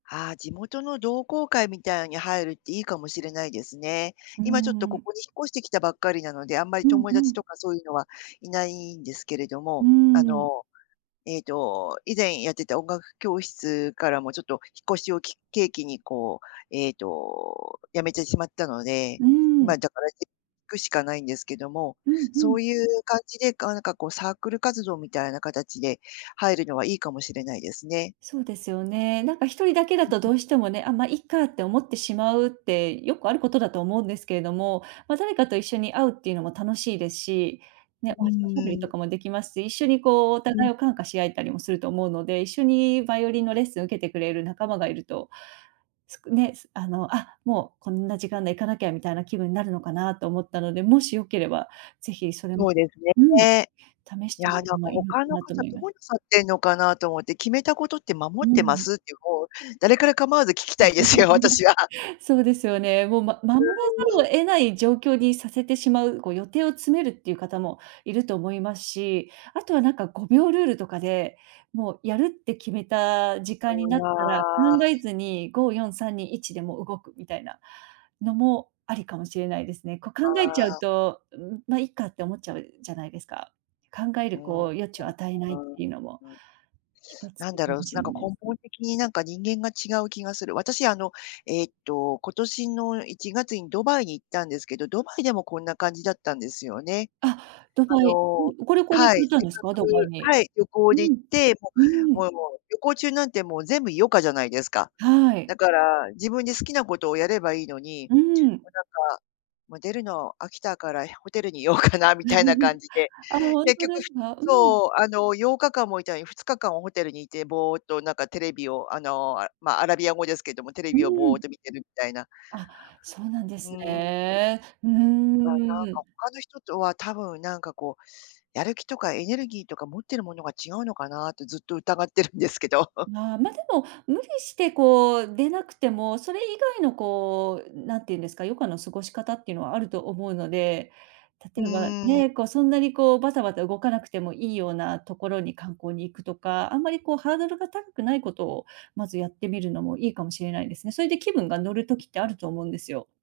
ああ、地元の同好会みたいに入るっていいかもしれないですね。うー今ちょっとこん。こに引っ越してきたばっかりなので、あんまりうん友う達ん。とかそういうのは、いないんですけれどうも。ーあん。の、ええと、以前やってた音楽教室からも、ちょっと引っ越しをき契機にこう、ええと、辞めてしまったので、うーん。今だから [unintelligible] くしかないんですけども、うんうそん。ういう感じで、あ、なんかこうサークル活動みたいな形で、入るのはいいかもしれないですね。そうですよね。なんか一人だけうだんとうどん。うしてもね「あ、ま、いっか」って思ってしまうってよくあることだと思うんですけれども、ま、誰かと一緒に会うっていうのも楽しいでし、うね、おしおしゃべりーとん。かも出来ますし、一緒にこう、おう互いん。を感化し合えたりもすると思うので、一緒にバイオリンのレッスン受けてくれる仲間がいると、すくね、すあの「あ、もうこんな時間だ行かなきゃ」みたいな気分なるのかなと思ったので、もしよければ、ぜひそれもそうですうん、ね。試しいや、てみてなんかもいいのか他のな方と思いどまうなさってんのかなと思って、決めたことって守うってまん。すって、もう、誰かれ構わず聞きたいですよ、私 [unintelligible] は。そうですよね。もう、まう守らざるーをん。得ない状況にさせてしまう、こう予定を詰めるっていう方もいると思いますし、あとはなんか5秒ルールとかで、もうやるって決めた時う間になったら、考わ。えずに、5、4、3、2、1でもう動くみたいな、のも、ありかもしれないですね。こう考あえちゃうあ。と「うん、ま、いっか」って思っちゃうじゃないですか。考えうん、る [unintelligible] うこう、余地を与えなーいってん、いうのも、うん。一つなんかだろう、もすしなんれかない根すね。本的に、なんか人間が違う気がする。私あの、ええと、今年の1月にドバイに行ったんですけど、ドバイでもこんな感じだったんですよね。あ、ドあバイうのん、ご旅行で行はかい、れたんせっですかか？ドバイくに。はい、旅行うで行ん。って、もうう、ーん。もうもう旅行中なんて、もう全部余暇じゃないですか。はだい。から、自分で好きなことをやればいいのに、もうん。う、なんか、もう出るの飽きたから、やホテルに居ようかなみたいな感 じで、あ、ほん結と局ですか？うん。そう、あの、8日間も居たのに2日間はホテルに居て、ぼうっと、なんかテレビを、あの、ま、アラビア語ですけども、テレうビをーぼうっん。と見てるたいな。あ、そうなんでうーすん。ね。うーま、なんか、ん。他の人とは多分なんかこう、やる気とかエネルギーとか、持ってるものが違うのかなってずっと疑ってるんですけど。まあ、ま、でも、無理してこう出なくても、それ以外のこう、なんて言うんですか、余暇の過ごし方っていうのはあると思うので、う例えば、ーん。ね、こう、そんなにこう、バタバタ動かなくてもいいようなところに観光に行くとか、あんまりこう、ハードルが高くないことをまずやってみるのもいいかもしれないですね。それで気分が乗る時ってあると思うんですよ。